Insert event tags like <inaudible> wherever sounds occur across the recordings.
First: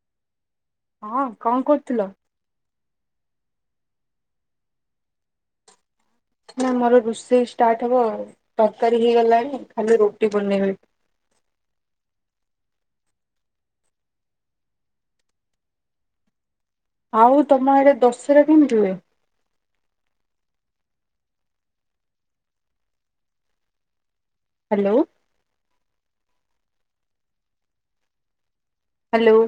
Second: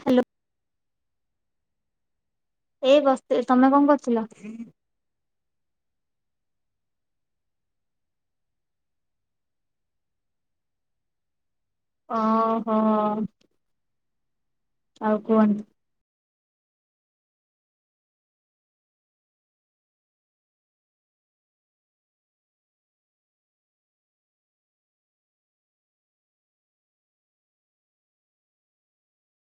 Hello. ହଁ କଣ କରୁଥି? ଏଇ ବସିଥିଲି, ତମେ କଣ କରୁଥିଲ? ନା ମୋର ରୋଷେଇ ଷ୍ଟାର୍ଟ ହବ ତରକାରୀ ହେଇଗଲାଣି ଖାଲି ରୁଟି ବନେଇବି। <inaudible> ଅ ହ। ଆଉ କୁହନ୍ତୁ। ଆଉ ତମ ଆଡେ ଦଶହରା କେମିତି ହୁଏ? ହ୍ୟାଲୋ। ହ୍ୟାଲୋ।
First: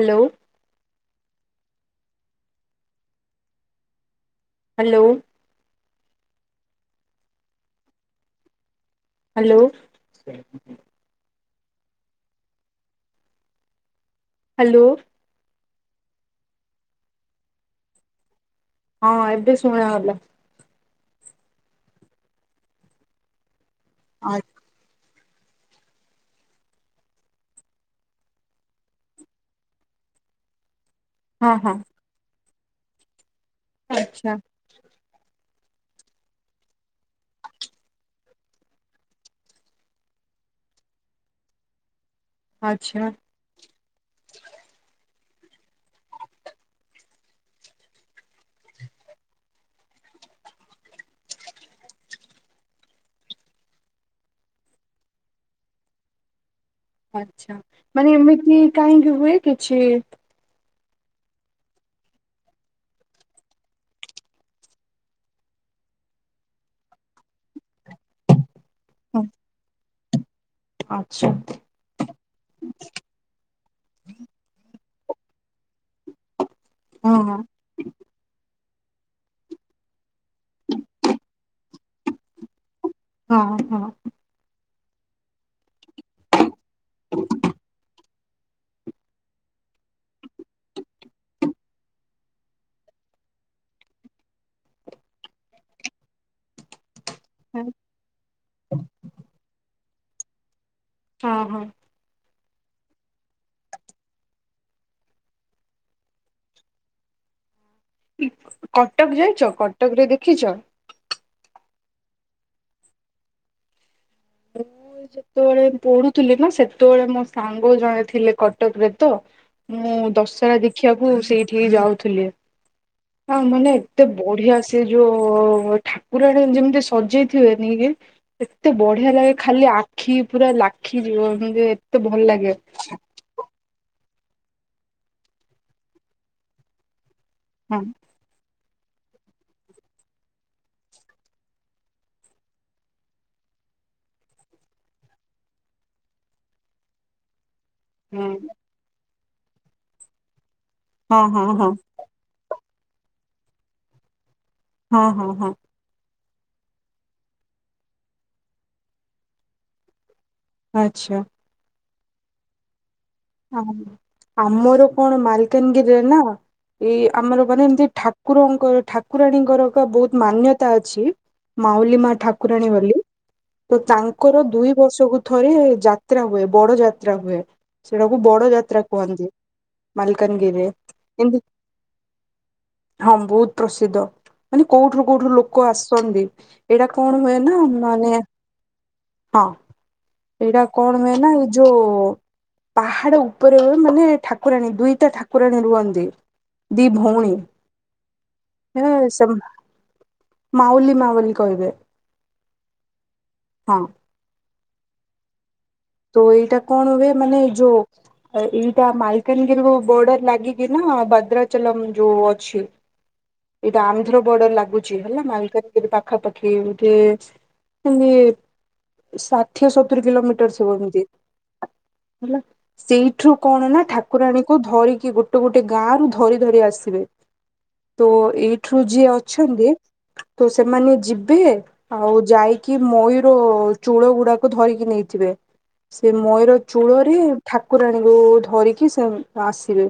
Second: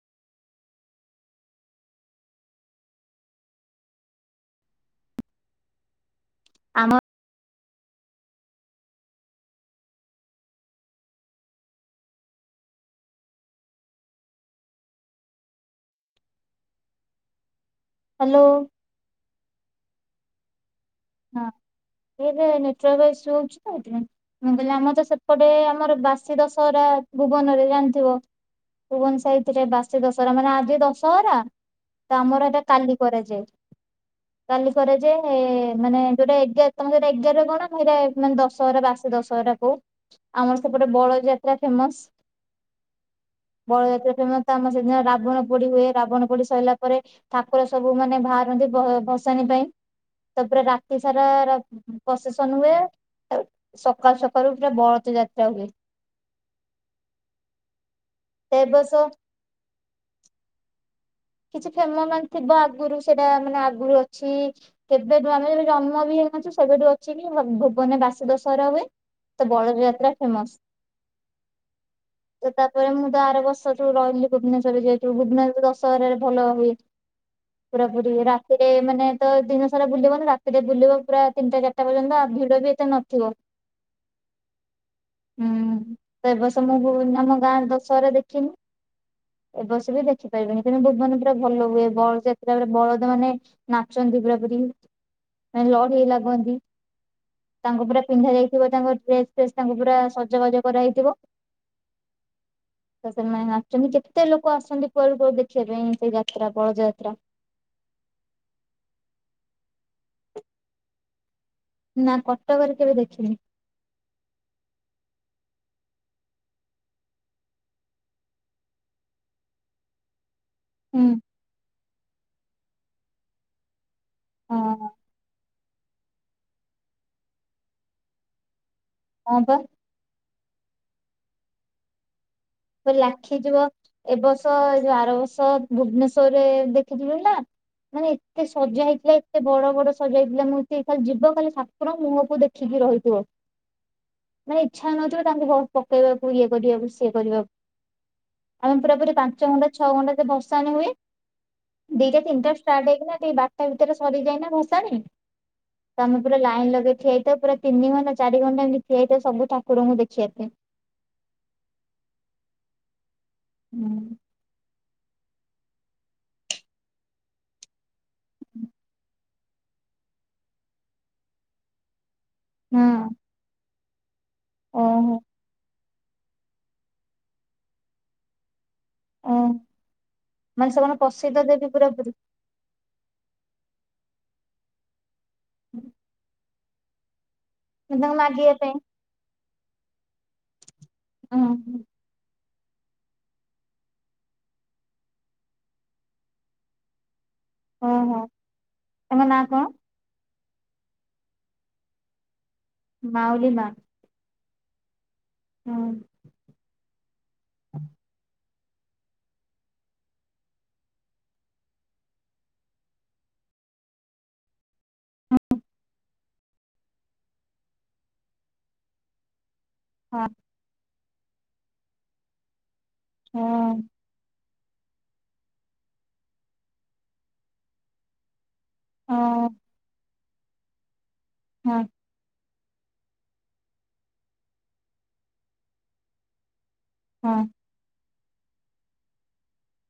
ହ୍ୟାଲୋ। ହ୍ୟାଲୋ। ଆମ। ହ୍ୟାଲୋ। ହ୍ୟାଲୋ। ହ୍ୟାଲୋ। ହଁ ଏବେ ସୁୁଣାହେଲା। ହଁ ଏ ଯୋଉ ନେଟୱର୍କ ଇଶ୍ୟୁ ହଉଛି ତ ସେଥିପାଇଁ ମୁଁ ହଁ କହିଲି ଆମର ତ ସେ ପଟେ ଆମର ବାସି ଦଶହରା ଭୁବନରେ ଜାଣିଥିବ। ଭୁବନ ସାଇଡ୍ ରେ ବାସି ଦଶହରା ମାନେ ଆଜି ଦଶ ଦଶହରା ହଁ ତମର ଏଟା କାଲି କରାଯାଏ ଆଚ୍ଛା କାଲି କରାଯାଏ ଏ ମାନେ ଯୋଉଟା ଏଗାର ତମେ ଯୋଉଟା ଏଗାର ଗଣ ଆମର ଦଶହରା ବାସି ଦଶହରା କହୁ ଆମର ସେ ଗୋଟେ ବଳଯାତ୍ରା ଫେମସ, ଆଚ୍ଛା ବଳଯାତ୍ରା ଫେମସ ତ ଆମର ସେଦିନ ରା ବଣ ପୋଡି ହୁଏ ରାବଣ ପୋଡି ସରିଲା ପରେ ଠାକୁର ସବୁ ମାନେ ବାହାରନ୍ତି ଭଷାଣି ପାଇଁ। ହ <inaudible> ତାପରେ ରାତି ସାରା ର ପ୍ରଶେସନ ହୁଏ। ଆଉ ସକାଳୁ ସକାଳୁ ପୁରା ବଳତ ଯାତ୍ରା ହୁଏ। ଆଛା ମାନେ ଏମିତି ଏ ବର୍ଷ କାହିଁକି ହୁଏ କିଛି। କିଛି ଫେମ ମାନେ ଥିବ ଆଗରୁ ସେଇଟା ମାନେ ଆଗରୁ ଅଛି କେବେ ଆମେ ଜନ୍ମ ବି ସେବେଠୁ ଅଛି କି ଭୁବନ ବାସ ଦଶହରା ହୁଏ ତ ବଳଯାତ୍ରା। ଫେମସ ଆଚ୍ଛା ତାପରେ ମୁଁ ତ ଆର ବର୍ଷଠୁ ରହିଲି ଭୁବନେଶ୍ଵରରେ ଯାଇିକି ଏଇ ଭୁବନେଶ୍ୱର ଦଶହରାରେ ଭଲ ହୁଏ ହଁ ହଁ ପୁରାପୁରି ରା ସେଠି ମାନେ ତ ଦିନ ସାରା ବୁଲିବନି ରାତିରେ ବୁଲିବ ପୁରା ତିନିଟା ଚାରିଟା ପର୍ଯ୍ୟନ୍ତ ଆ ଭିଢ଼ ବି ହଁ ହଁ। ହୁଁ ତ ଏ ବର୍ଷ ମୁଁ ଭୁ ଆମ ଗାଁ ଦଶହରା ଦେଖ ଖିନି ଏ ବର୍ଷ ବି ଦେଖିପାରିବିନି ଭୁବନ ପୁରା ଭଲ ହୁଏ ବଳଦଯାତ୍ରାରେ ବଳଦ ମାନେ ନାଚନ୍ତି ପୁରା ପୁରି ମାନେ ଲଢ଼େଇ ଲାଗନ୍ତି। ତାଙ୍କୁ ପୁରା ପିନ୍ଧା ଯାଇଥିବ ତାଙ୍କ ଡ୍ରେସ ଫ୍ରେସ୍ ତାଙ୍କୁ ପୁରା ସଜବାଜ କରାହେଇଥିବ ହଁ ହଁ ତ ସେମାନେ ନାଚନ୍ତି କେତେ ଲୋକ ଆସନ୍ତି କୁଆଡୁ କୁଆଡୁ ଦେ ଖିବା ପାଇଁ ସେ ଯାତ୍ରା ବଳଦ ଯାତ୍ରା କଟକ ଯାଇଛ, କଟକ ରେ ଦେଖିଛ? ନା କଟକରେ କେବେ ଦେଖିନି। ହ <inaudible> ଯେତେବେଳେ ପଢୁଥିଲି ନା ସେତେବେଳେ ମୋ ସାଙ୍ଗ ଜଣେ ଥିଲେ କଟକରେ ତ ମୁଁ ଦଶହରା ହୁଁ ଦେଖିଆକୁ ସେଇଠି ହି ଯାଉଥିଲି ହଁ ମାନେ ଏତେ ହଁ ବଢିଆ ସେ ଯୋଉ ଠାକୁରାଣୀଙ୍କୁ ଯେମିତି ସଜେଇଥିବେନି କି ଏତେ ବଢିଆ ଲାଗେ ହଁ ପା ଖାଲି ଆଖି ପୁରା ଲାଖିଯିବ ଏମତି ଏତେ ଭଲ ଲାଗେ ଲାଖିଯିବ ଏ ବର୍ଷ ଯୋଉ ଆର ବର୍ଷ ଭୁବନେଶ୍ୱରରେ ଦେଖିଥିବେ ନାଁ ହଁ ମାନେ ଏତେ ସ୍କ୍ ସଜା ହେଇଥିଲା ଏତେ ବଡ ବଡ ସଜା ହେଇଥିଲା ମୂର୍ତ୍ତି ଖାଲି ଯିବ ଖାଲି ଠାକୁର ମୁହଁକୁ ଦେଖିକି ରହିଥିବ ହ <inaudible> ମାନେ ଇଚ୍ଛା ହେଉନଥିବ ତାଙ୍କୁ ପ ପକେଇବାକୁ ଇଏ କରିବାକୁ ସିଏ କରିବାକୁ ହଁ ଆମେ ପୁରା ପୁରି ପାଞ୍ଚ ଘଣ୍ଟା ଛଅ ଘଣ୍ଟା ସେ ଭସ୍ ସାଣି ହୁଏ ହଁ ହଁ ହଁ ଦିଟା ତିନିଟା ଷ୍ଟାର୍ଟ ହେଇକିନା ଟିକେ ବାରଟା ଭିତରେ ସରି ଯାଏନା ଭସାଣି ହଁ ହଁ ହଁ ତମେ ପୁରା ଲାଇନ ଲଗେଇ ଠିଆ ହେଇଥାଉ ପୁରା ତିନି ଘଣ୍ଟା ଚାରି ଘଣ୍ଟା ଏମିତି ଠିଆ ହେଇଥାଉ ସବୁ ଠାକୁରଙ୍କୁ ଦେଖିଆ ପାଇଁ ଆଚ୍ଛା। ହଁ ହୁଁ ଆମର କଣ ମାଲକାନଗିରିରେ ନା ଏଇ ଆମର ମାନେ ଏମିତି ଠାକୁରଙ୍କର ଠାକୁରାଣୀଙ୍କର ଏକ ବହୁତ ମାନ୍ୟତା ଅଛି ମାଉଲି ମା ଠାକୁରାଣୀ ବୋଲି ହଁ ତ ତାଙ୍କର ଦୁଇ ଓହୋ ବର୍ଷକୁ ଥରେ ଯା ତ୍ରା ହୁଏ ବଡ ଯାତ୍ରା ହୁଏ ସେଟାକୁ ବଡ ଯାତ୍ରା କୁହନ୍ତି ଓ ମାଲକାନଗିରିରେ ମାନେ ସେମାନେ ଏମତି ପ୍ରସିଦ୍ଧ ଦେବୀ ପୁରା ପୁରି। ହଁ ବହୁତ ପ୍ରସିଦ୍ଧ ମାନେ କୋଉଠୁରୁ କୋଉଠୁ ଲୋକ ଆସନ୍ତି ଏଇଟା କଣ ହୁଏ ମାନେ ତାଙ୍କୁ ମାଗିଆ ପାଇଁ ହଁ ଏଇଟା କଣ ହୁଏ ନା ଏଇ ଯୋଉ ହୁଁ ପାହାଡ ଉପରେ ମାନେ ଠାକୁରାଣୀ ଦୁଇଟା ଠାକୁରାଣୀ ରୁହନ୍ତି ଦି ଭଉଣୀ ଓହୋ ହେ ତାଙ୍କ ନାଁ କଣ? ମାଉଲି ମା ବୋଲି କହିବେ। ମାଉଲି ମା। ହଁ ହୁଁ ତୋ ଏଇଟା କଣ ହୁଏ ମାନେ ଏଇ ଯୋ ଏଇଟା ମାଲକାନଗିରିକୁ ବୋର୍ଡର ଲାଗିକି ନା ଭଦ୍ରାଚଲମ ଯୋଉ ଅଛି ଏଇଟା ଆନ୍ଧ୍ର ବର୍ଡର ଲାଗୁଛି ହେଲା ମାଲକାନାଗିରି ପାଖାପାଖି ଏମତି ହଲେ ସା ଠିଏ ସତୁରି ହଁ କିଲୋମିଟର ଆସିବ ଏମିତି ହେଲା ସେଇଠୁ ହଁ କଣ ନା ଠାକୁରାଣୀ କୁ ଧରିକି ଗୋଟେ ଗୋଟେ ଗାଁ ରୁ ଧରି ଧରି ଆସିବେ ତୋ ଏଇ ଠୁ ଯିଏ ହଁ ଅଛନ୍ତି ତ ସେମାନେ ଯିବେ ହଁ ଆଉ ଯାଇି କି ମୟୂର ଚୂଳ ଗୁଡାକୁ ଧରିକି ନେଇଥିବେ ସେ ମୟୂର ଚୂଳରେ ହଁ ଠାକୁରାଣୀଙ୍କୁ ଧରିକି ସେ ଆସିବେ।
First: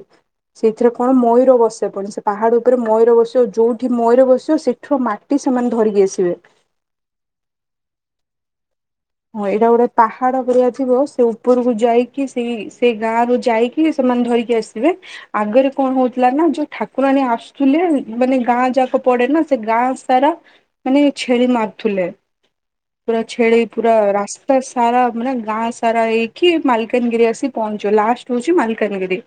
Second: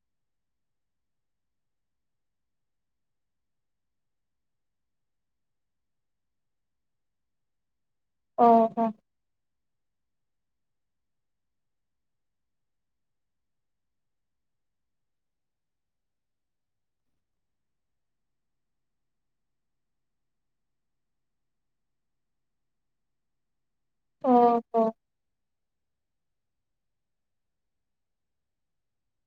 ସେଇଥିରେ ପୁଣି ମୟୂର ବସେ ପୁଣି ସେ ପାହାଡ଼ ଉପରେ ମୟୂର ବସିବ ଯୋଉଠି ମୟୂର ବସିବ ସେଠୁ ମାଟି ସେମାନେ ଧରିକି ଆସିବେ। ଓହୋ। ହଁ ଏଇଟା ଗୋଟେ ପାହାଡ଼ ପରିକା ଥିବ ସେ ଉପରକୁ ଯାଇକି ସେଇ-ସେଇ ଗାଁ ରୁ ଯାଇକି ସେମାନେ ଧ ଆସିବେ ଆଗରେ କଣ ହଉଥିଲା ନା ଯୋଉ ଠାକୁରାଣୀ ଆସୁଥିଲେ ମାନେ ଗାଁ ଯାକ ପଡେ ନା ସେ ଗାଁ ସାରା ମାନେ ଛେଳି ମାରୁୁଥିଲେ ପୁରା ଛେଳି ପୁରା ରାସ୍ତା ଓହୋ ସାରା ମାନେ ଗାଁ ସାରା ଏଇ କି ମାଲକାନଗିରି ଆସି ପହଞ୍ଚିବ ଲାଷ୍ଟ ହଉଛି ମାଲକାନଗିରି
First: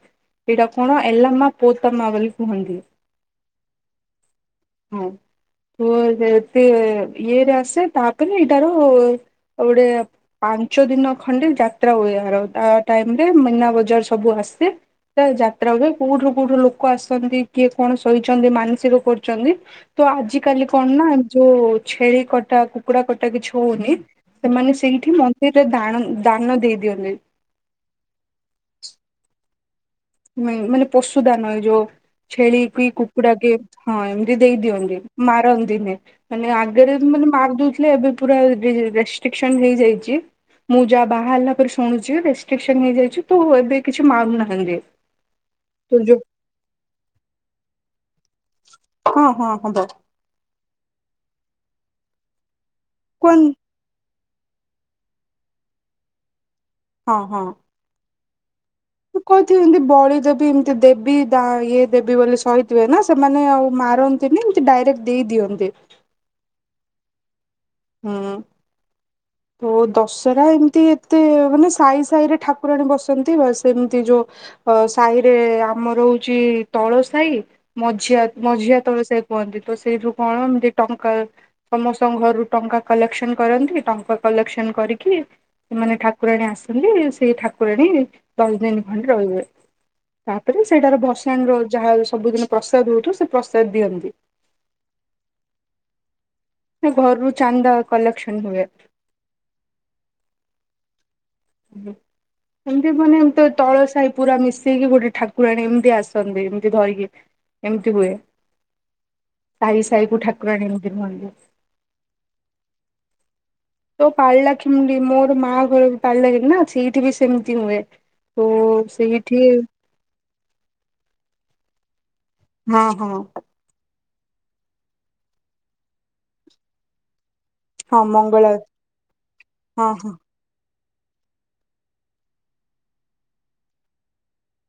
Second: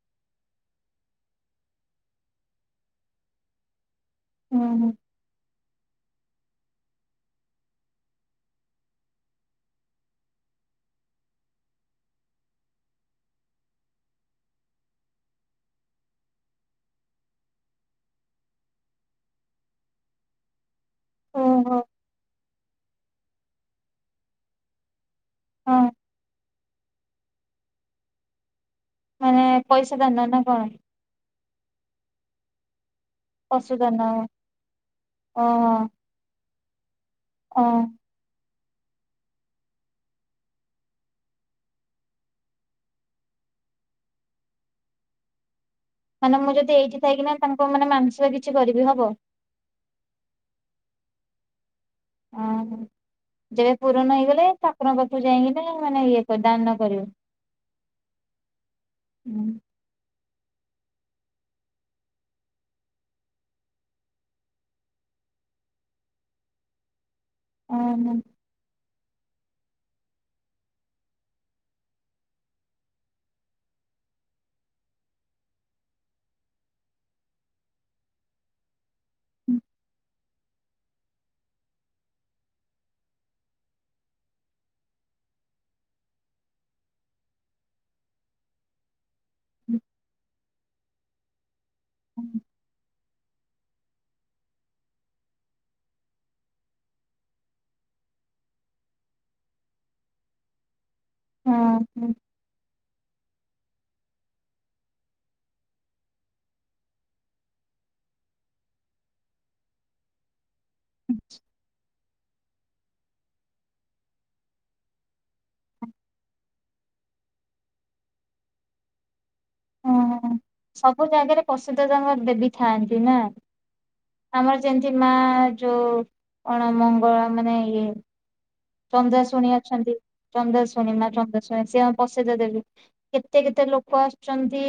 ଏଇଟା କଣ ଏଲାମା ପୋତାମା ବୋଲି କୁହନ୍ତି। ହୁଁ ହୁଁ ହଁ ତ <inaudible> ସେ ଇଏରେ ଆସେ ତାପରେ ଏଇଟାରୁ ଗୋଟେ ପାଞ୍ଚ ଦିନ ଖଣ୍ଡେ ଯାତ୍ରା ହୁଏ ଆର ତା ଟାଇମରେ ମୀନା ବଜାର ସବୁ ହ ଅସ୍ଛି <unintelligible> ତା ଯାତ୍ରା ହୁଏ କୋଉଠିୁ କୋଉଠୁ ଲୋକ ଆସନ୍ତି କିଏ କଣ ସୋଇଛନ୍ତି ମାନସିକ କରୁଛନ୍ତି। ତ ଆଜି କାଲି କଣ ନା ଯୋଉ ଓହୋ ଛେଳି କଟା କୁକୁଡା କଟା କିଛି ହଉନି ସେମାନେ ସେଇଠି ମନ୍ଦିରରେ ହଁ ଦାଣ - ଦାନ ଦେଇ ଦିଅନ୍ତି। <inaudible> ମାନେ ପଇସା ଦାନ ନା କଣ ମାନେ ପଶୁ ଦାନ ଏ ଯୋଉ ଛେଳି କି କୁକୁଡ଼ା ପଶୁ ହଁ ଦାନ ଏମିତି ଦେଇ ଦିଅନ୍ତି ଓହୋ ମାରନ୍ତିନି ମାନେ ଆଗରେ ମାନେ ମାରି ଓ ଦଉଥିଲେ ଏବେ ପୁରା ରେଷ୍ଟ୍ରିକସନ ହେଇଯାଇଛି ମୁଁ ଯାହା ବାହାହେଲା ପରେ ଶୁଣୁଛି ରେଷ୍ଟ୍ରିକସନ ହେଇଯାଇଛି ତ ଏବେ କିଛି ମାରୁୁନାହାନ୍ତି। ମାନେ ମୁଁ ଯଦି ଏଇଠି ଥାଇକି ନା ତାଙ୍କୁ ମାନେ ମାନସିକ କିଛି କରିବି ହବ? ହଁ ହଁ ହବ ଓହୋ କୁହନି ଯେବେ ପୁରଣ ହେଇଗଲେ ଠକୁରଙ୍କ ପାଖୁ ଯାଇକିନା ମାନେ ଇଏ କରିବେ ଦାନ କରିବେ କୁହନ୍ତି ଏମିତି ବଳୀ ଏମିତି ଦେବୀ ଇଏ ଦେବୀ ବୋଲି ସହିଥିବେ ନା ସେମାନେ ଆଉ ମାରନ୍ତିନି ଏମିତି ଡାଇରେକ୍ଟ ଦେଇଦିଅ ଅନ୍ତି। ଓହୋ ହୁଁ। ତ <inaudible> ଦଶହରା ଏମିତି ଏତେ ମାନେ ସାଇ ସାହି ରେ ଠାକୁରାଣୀ ବସନ୍ତି ବା ସେମିତି ଯୋଉ ସାହିରେ ଆମର ହଉଛି ତଳ ସାହି ମଝିଆ -ମଝିଆ ତଳ ସାହି କୁହନ୍ତି ତ ସେଇଥିରୁ କଣ ଏମତି ଟଙ୍କା ସମସ୍ତଙ୍କ ଘରୁ ଟଙ୍କା କଲେକ୍ସନ କରନ୍ତି ଟଙ୍କା କଲେକ୍ସନ କରିକି ସେମାନେ ଠାକୁରାଣୀ ଆସନ୍ତି ସେଇ ଠାକୁରାଣୀ ଦଶ ଦିନ ଭଳି ରହିବେ ତାପରେ ସେଇଟାର ଭସାଣି ର ଯାହା ସବୁଦିନ ପ୍ରସାଦ ହଉଥ ସେ ପ୍ରସାଦ ଦିଅନ୍ତି। ନା ଘରରୁ ଚାନ୍ଦା କଲେକ୍ସନ ହୁଏ। ହଁ ଏମିତି ମାନେ ଏମତି ତଳସାହି ହୋଇଥାଏ ପୁରା ମିଶେଇକି ଗୋଟେ ଠାକୁରାଣୀ ଏମତି ଆସନ୍ତି ଏମିତି ଧରିକି ଏମିତି ହୁଏ। ସାହି ସାହିକୁ ଠାକୁରାଣୀ ମନ୍ଦିର ତୋ ପାରଳାଖେମୁଣ୍ଡି ମୋର ମା ଘର ବି ପାଳିଲା କି ନା ସେଇଠି ବି ସେମିତି ହୁଏ। ହୁଁ ସେଇଠି ହଁ ସବୁ ଜାଗାରେ ପ୍ରସିଦ୍ଧ ତାଙ୍କର ଦେବୀ ହଁ ଥାଆନ୍ତି ହଁ ନା ଆମର ଯେମିତି ମାଁ ଯୋଉ କଣ ମଙ୍ଗଳା ମାନେ ଇଏ ହଁ ମଙ୍ଗଳା ଚନ୍ଦ୍ରାଶୁଣୀ ହଁ ଅଛନ୍ତି ହଁ। ଚନ୍ଦ୍ରା ଶୁଣୀ ମା ଚନ୍ଦ୍ରାଶୁଣୀ ସିଏ ପସେଇଦ ଦେବୀ କେତେ କେତେ ଲୋକ ଆସୁଛନ୍ତି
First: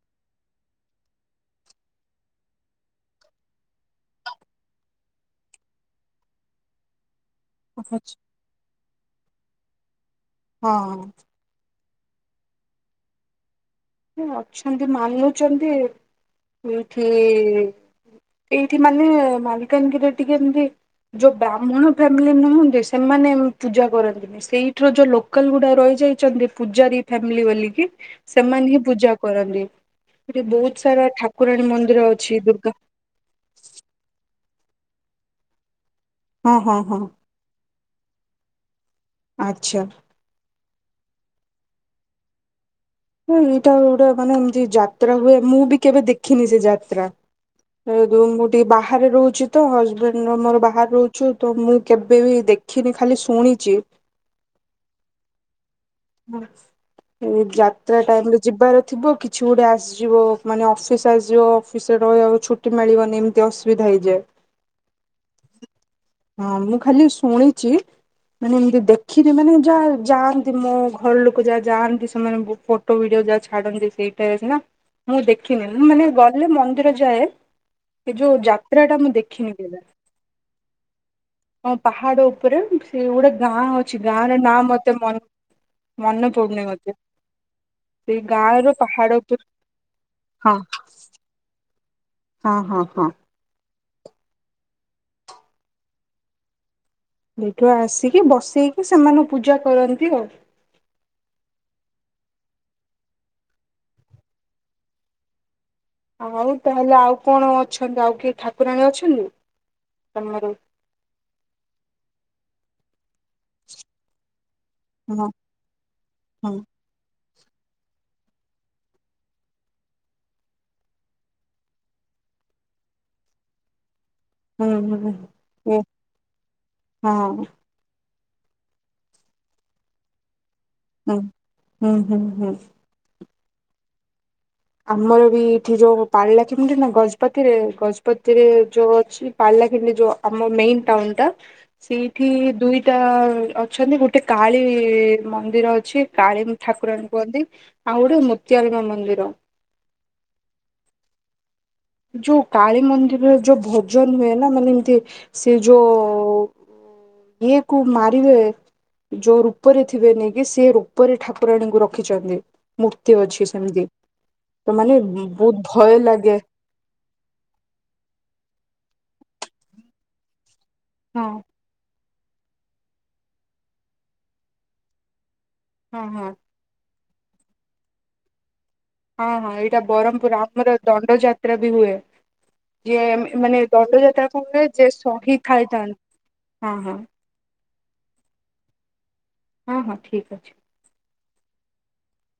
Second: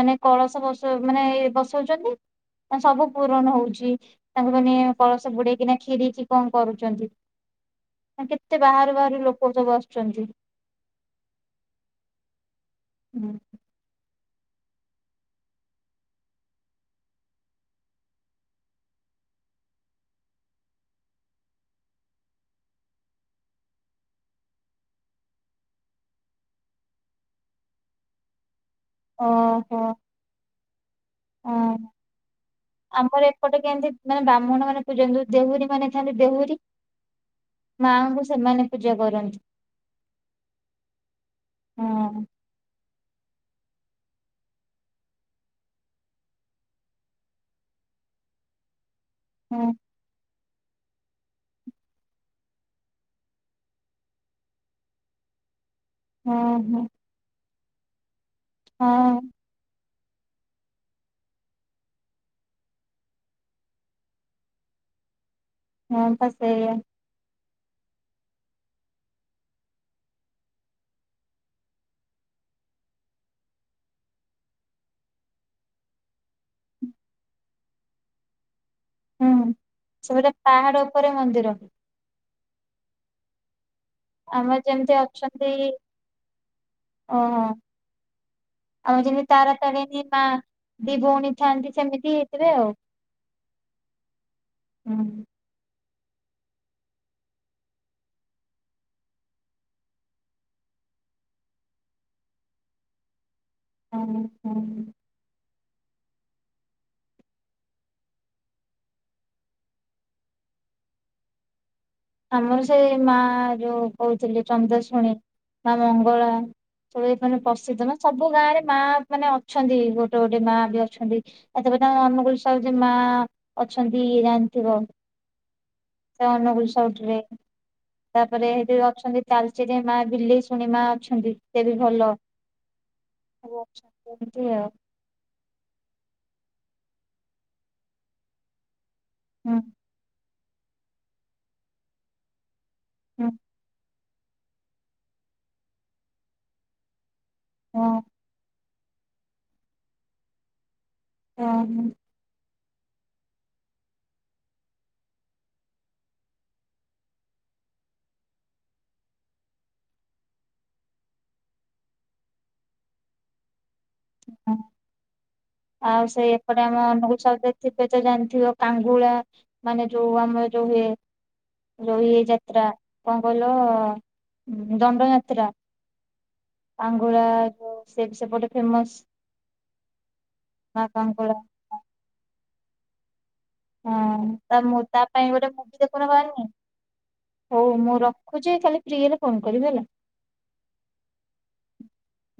ମାନେ କଳସ ବସ ମାନେ ବସଉଛନ୍ତି ସବୁ ପୂୁରଣ ହଉଛି ତାଙ୍କୁ ମାନେ କଳସ ବୁଡେଇକିନା ଖିରକି କଣ କରୁଛନ୍ତି। ଓ ହ, କେତେ ବାହାରୁ ବାହାରୁ ଲୋକ ସବୁ ଆସୁଛନ୍ତି। ହଁ। ହୁଁ ଅଛନ୍ତି ମାନୁଚନ୍ତି ଏଇଠି ଏଇଠି ମାନେ ମାଲିକାନଗିରିରେ ଟିକେ ଏମତି ଯୋଉ ବ୍ରାହ୍ମଣ ଫ୍ୟାମିଲି ନୁହଁନ୍ତି ସେମାନେ ପୂଜା କରନ୍ତିନି। ସେଇଠର ଯୋଉ ଲୋକାଲ ଗୁଡା ରହି ଯାଇଚନ୍ତି ପୂଜାରୀ ଫ୍ୟାମିଲି ବୋଲିକି ସେମାନେ ହିଁ ପୂଜା କରନ୍ତି। ଓହୋ ତାପରେ ବହୁତ ସାରା ଠାକୁରାଣୀ ହଁ। ମନ୍ଦିର ଅଛି ଦୁର୍ଗା ପୂଜନ୍ତୁ ଦେହୁରୀ ମାନେ ଖାଲି ଦେହୁରୀ ହଁ ହଁ ହଁ ମାଙ୍କୁ ସେମାନେ ପୂଜା କରନ୍ତି। ଆଚ୍ଛା ହଁ। ହୁଁ ଏଇଟା ଗୋଟା ମାନେ ଏମତି ଯାତ୍ରା ହୁଏ ମୁଁ ବି କେବେ ଦେଖିନି ସେ ଯାତ୍ରା। ମୁଁ ଟିକେ ବାହାରେ ରହୁଛି ତ ହଁ ହଜବେଣ୍ଡର ମୋର ବାହାରେ ରହୁଛୁ ତ ମୁଁ କେବେ ବି ଦେଖିନି ଖାଲି ଶୁଣିଚି। <inaudible> ହଁ ଏଇ ଯାତ୍ରା ଟାଇମରେ ଯିବାର ଥିବ ହଁ କିଛି ଗୋଟେ ଆସି ଯିବ ମାନେ ଅଫିସ ଆସିଯିବ ଅଫିସରେ ରହିଆକୁ ଛୁଟି ମିଳିବନି ଏମତି ଅସୁବିଧା ହେଇଯାଏ। <inaudible> ପା ହଁ ସେଇଆ ମୁଁ ଖାଲି ଶୁଣିଚି ମାନେ ଏମତି ଦେଖିନି ମାନେ ଯାହା ଯାଆନ୍ତି ମୋ ଘର ଲୋକ ଯାହା ଯାଆନ୍ତି ସେମାନଙ୍କ ଫଟୋ ଭିଡିଓ ଯାହା ଛାଡନ୍ତି ସେଇଟାରେ ସିନା। ମୁଁ ଦେଖିନି ମୁଁ ମାନେ ଗଲେ ମନ୍ଦିର ଯାଏ ଏ ଯୋଉ ଯାତ୍ରା ଟା ମୁଁ ହୁଁ। ଦେଖିନି କେବେ? ସେ ଗୋଟେ ପାହାଡ ଉପରେ ମନ୍ଦିର ହଁ ପାହାଡ ଉପରେ ସେ ଗୋଟେ ଗାଁ ଅ ଛି ଗାଁ ର ନାଁ ଆମର ମତେ ଯେମିତି ଅଛନ୍ତି ମନେ ପଡୁନି ମତେ। ସେଇ ଗାଁ ର ଆଉ ପାହାଡ ଯେମିତି ଉପରେ ତାରା ତାରିଣୀ ମା ହଁ ଦି ଭଉଣୀ ଥାଆନ୍ତି ସେମି ତି ହେଇଥିବେ ହଁ ଆଉ। ହଁ ହଁ ସେଇଠୁ ଆସିକି ବସେଇକି ସେମାନଙ୍କୁ ପୂଜା କରନ୍ତି ଆଉ। ହଁ ହଁ। ଆଉ ତାହେଲେ ଆଉ କଣ ଅଛନ୍ତି ଆଉ କିଏ ଠାକୁରାଣୀ ଅଛନ୍ତି? ତମର? ଆମର ସେଇ ମା ଯୋଉ କହୁଥିଲି ଚନ୍ଦ୍ରାଶୁଣୀ ହଁ ମା ମଙ୍ଗଳା ହଁ <unintelligible> ମାନେ ପ୍ରସିଦ୍ଧ ମାନେ ସବୁ ଗାଁ ରେ ମା ମାନେ ଅଛନ୍ତି ଗୋଟେ ଗୋଟେ ମା ବି ଅଛନ୍ତି ଏଥି ପ ଆମ <unintelligible> ମା ଅଛନ୍ତି ଜାଣିଥିବ ହୁଁ ହୁଁ। ଓ ସେ ଅନୁଗୁଳ ସାଇଟ ରେ ହଁ। ତାପରେ ସେଇଠି ଅଛନ୍ତି ତାଲଚେରି ମା ବିଲି ପୁଣି ମା ହୁଁ। ଅଛନ୍ତି ସେ ବି ହୁଁ ଭଲ। ହୁଁ ହୁଁ ଏମିତି ଆଉ ଆମର ବି ଏଠି ଯୋଉ ପାରଳାଖେମୁଣ୍ଡି ନୁହଁ ଗଜପତିରେ ଗଜପତିରେ ଯୋଉ ହୁଁ ପାରଲାଖେମୁଣ୍ଡି ଯୋଉ ଆମ ମେନ ଟାଉନ ଟା ସେଇଠି ଦୁଇ ଟା ହୁଁ ଅଛନ୍ତି ଗୋଟେ କାଳୀ ମନ୍ଦିର ଅଛି। କାଳୀ ଠାକୁରାଣୀ କୁହନ୍ତି ହଁ। ଆଉ ଗୋଟେ <unintelligible> ମନ୍ଦିର। ହଁ ଯୋଉ କାଳୀ ମନ୍ଦିରରେ ଯୋଉ ଭଜନ ହୁଏ ନା ମାନେ ଏମିତି ସେ ଯୋଉ ଇଏ କୋଉ ମାରିବେ ଯୋଉ ରୂପରେ ଥିବେ ନେଇକି ସେ ରୂପରେ ଠାକୁରାଣୀଙ୍କୁ ରଖିଛନ୍ତି ମୂର୍ତ୍ତି ଅଛି ସେମତି। ହଁ। ତ ମାନେ ବହୁତ ଭୟ ଆଉ ସେ ଲାଗେ ଏପଟେ <unintelligible> ଜାଣିଥିବ କାଙ୍ଗୁଳା ମାନେ ଯୋଉ ଆମର ଯୋଉ ହୁଏ ହଁ ଯୋଉ ଇଏ ଯାତ୍ରା କଣ କହିଲ ଦଣ୍ଡ ଯାତ୍ରା ହଁ ହଁ। ଆଙ୍ଗୁଳା ସେ ସେପଟେ ଫେମସ ହଁ ହଁ ଏଇଟା ବରହମପୁର ଆମର ମା ଦଣ୍ଡ କାଙ୍ଗୁଳା ଯାତ୍ରା ବି ହୁଏ। ଯିଏ ମାନେ ଦଣ୍ଡଯାତ୍ରା ହଁ ତା କରେ ଯେ ତା ପାଇଁ ସହି ଗୋଟେ ମୁଭି ଖାଇଥାଏ ଦେଖୁନ ବାହାରିନି ହଁ ହଁ। ହଉ ମୁଁ ରଖୁଛି ଖାଲି ଫ୍ରି ହେଲେ ଫୋନ କରିବି ହଁ ହେଲା। ହଁ ଠିକ ଅଛି। <unintelligible>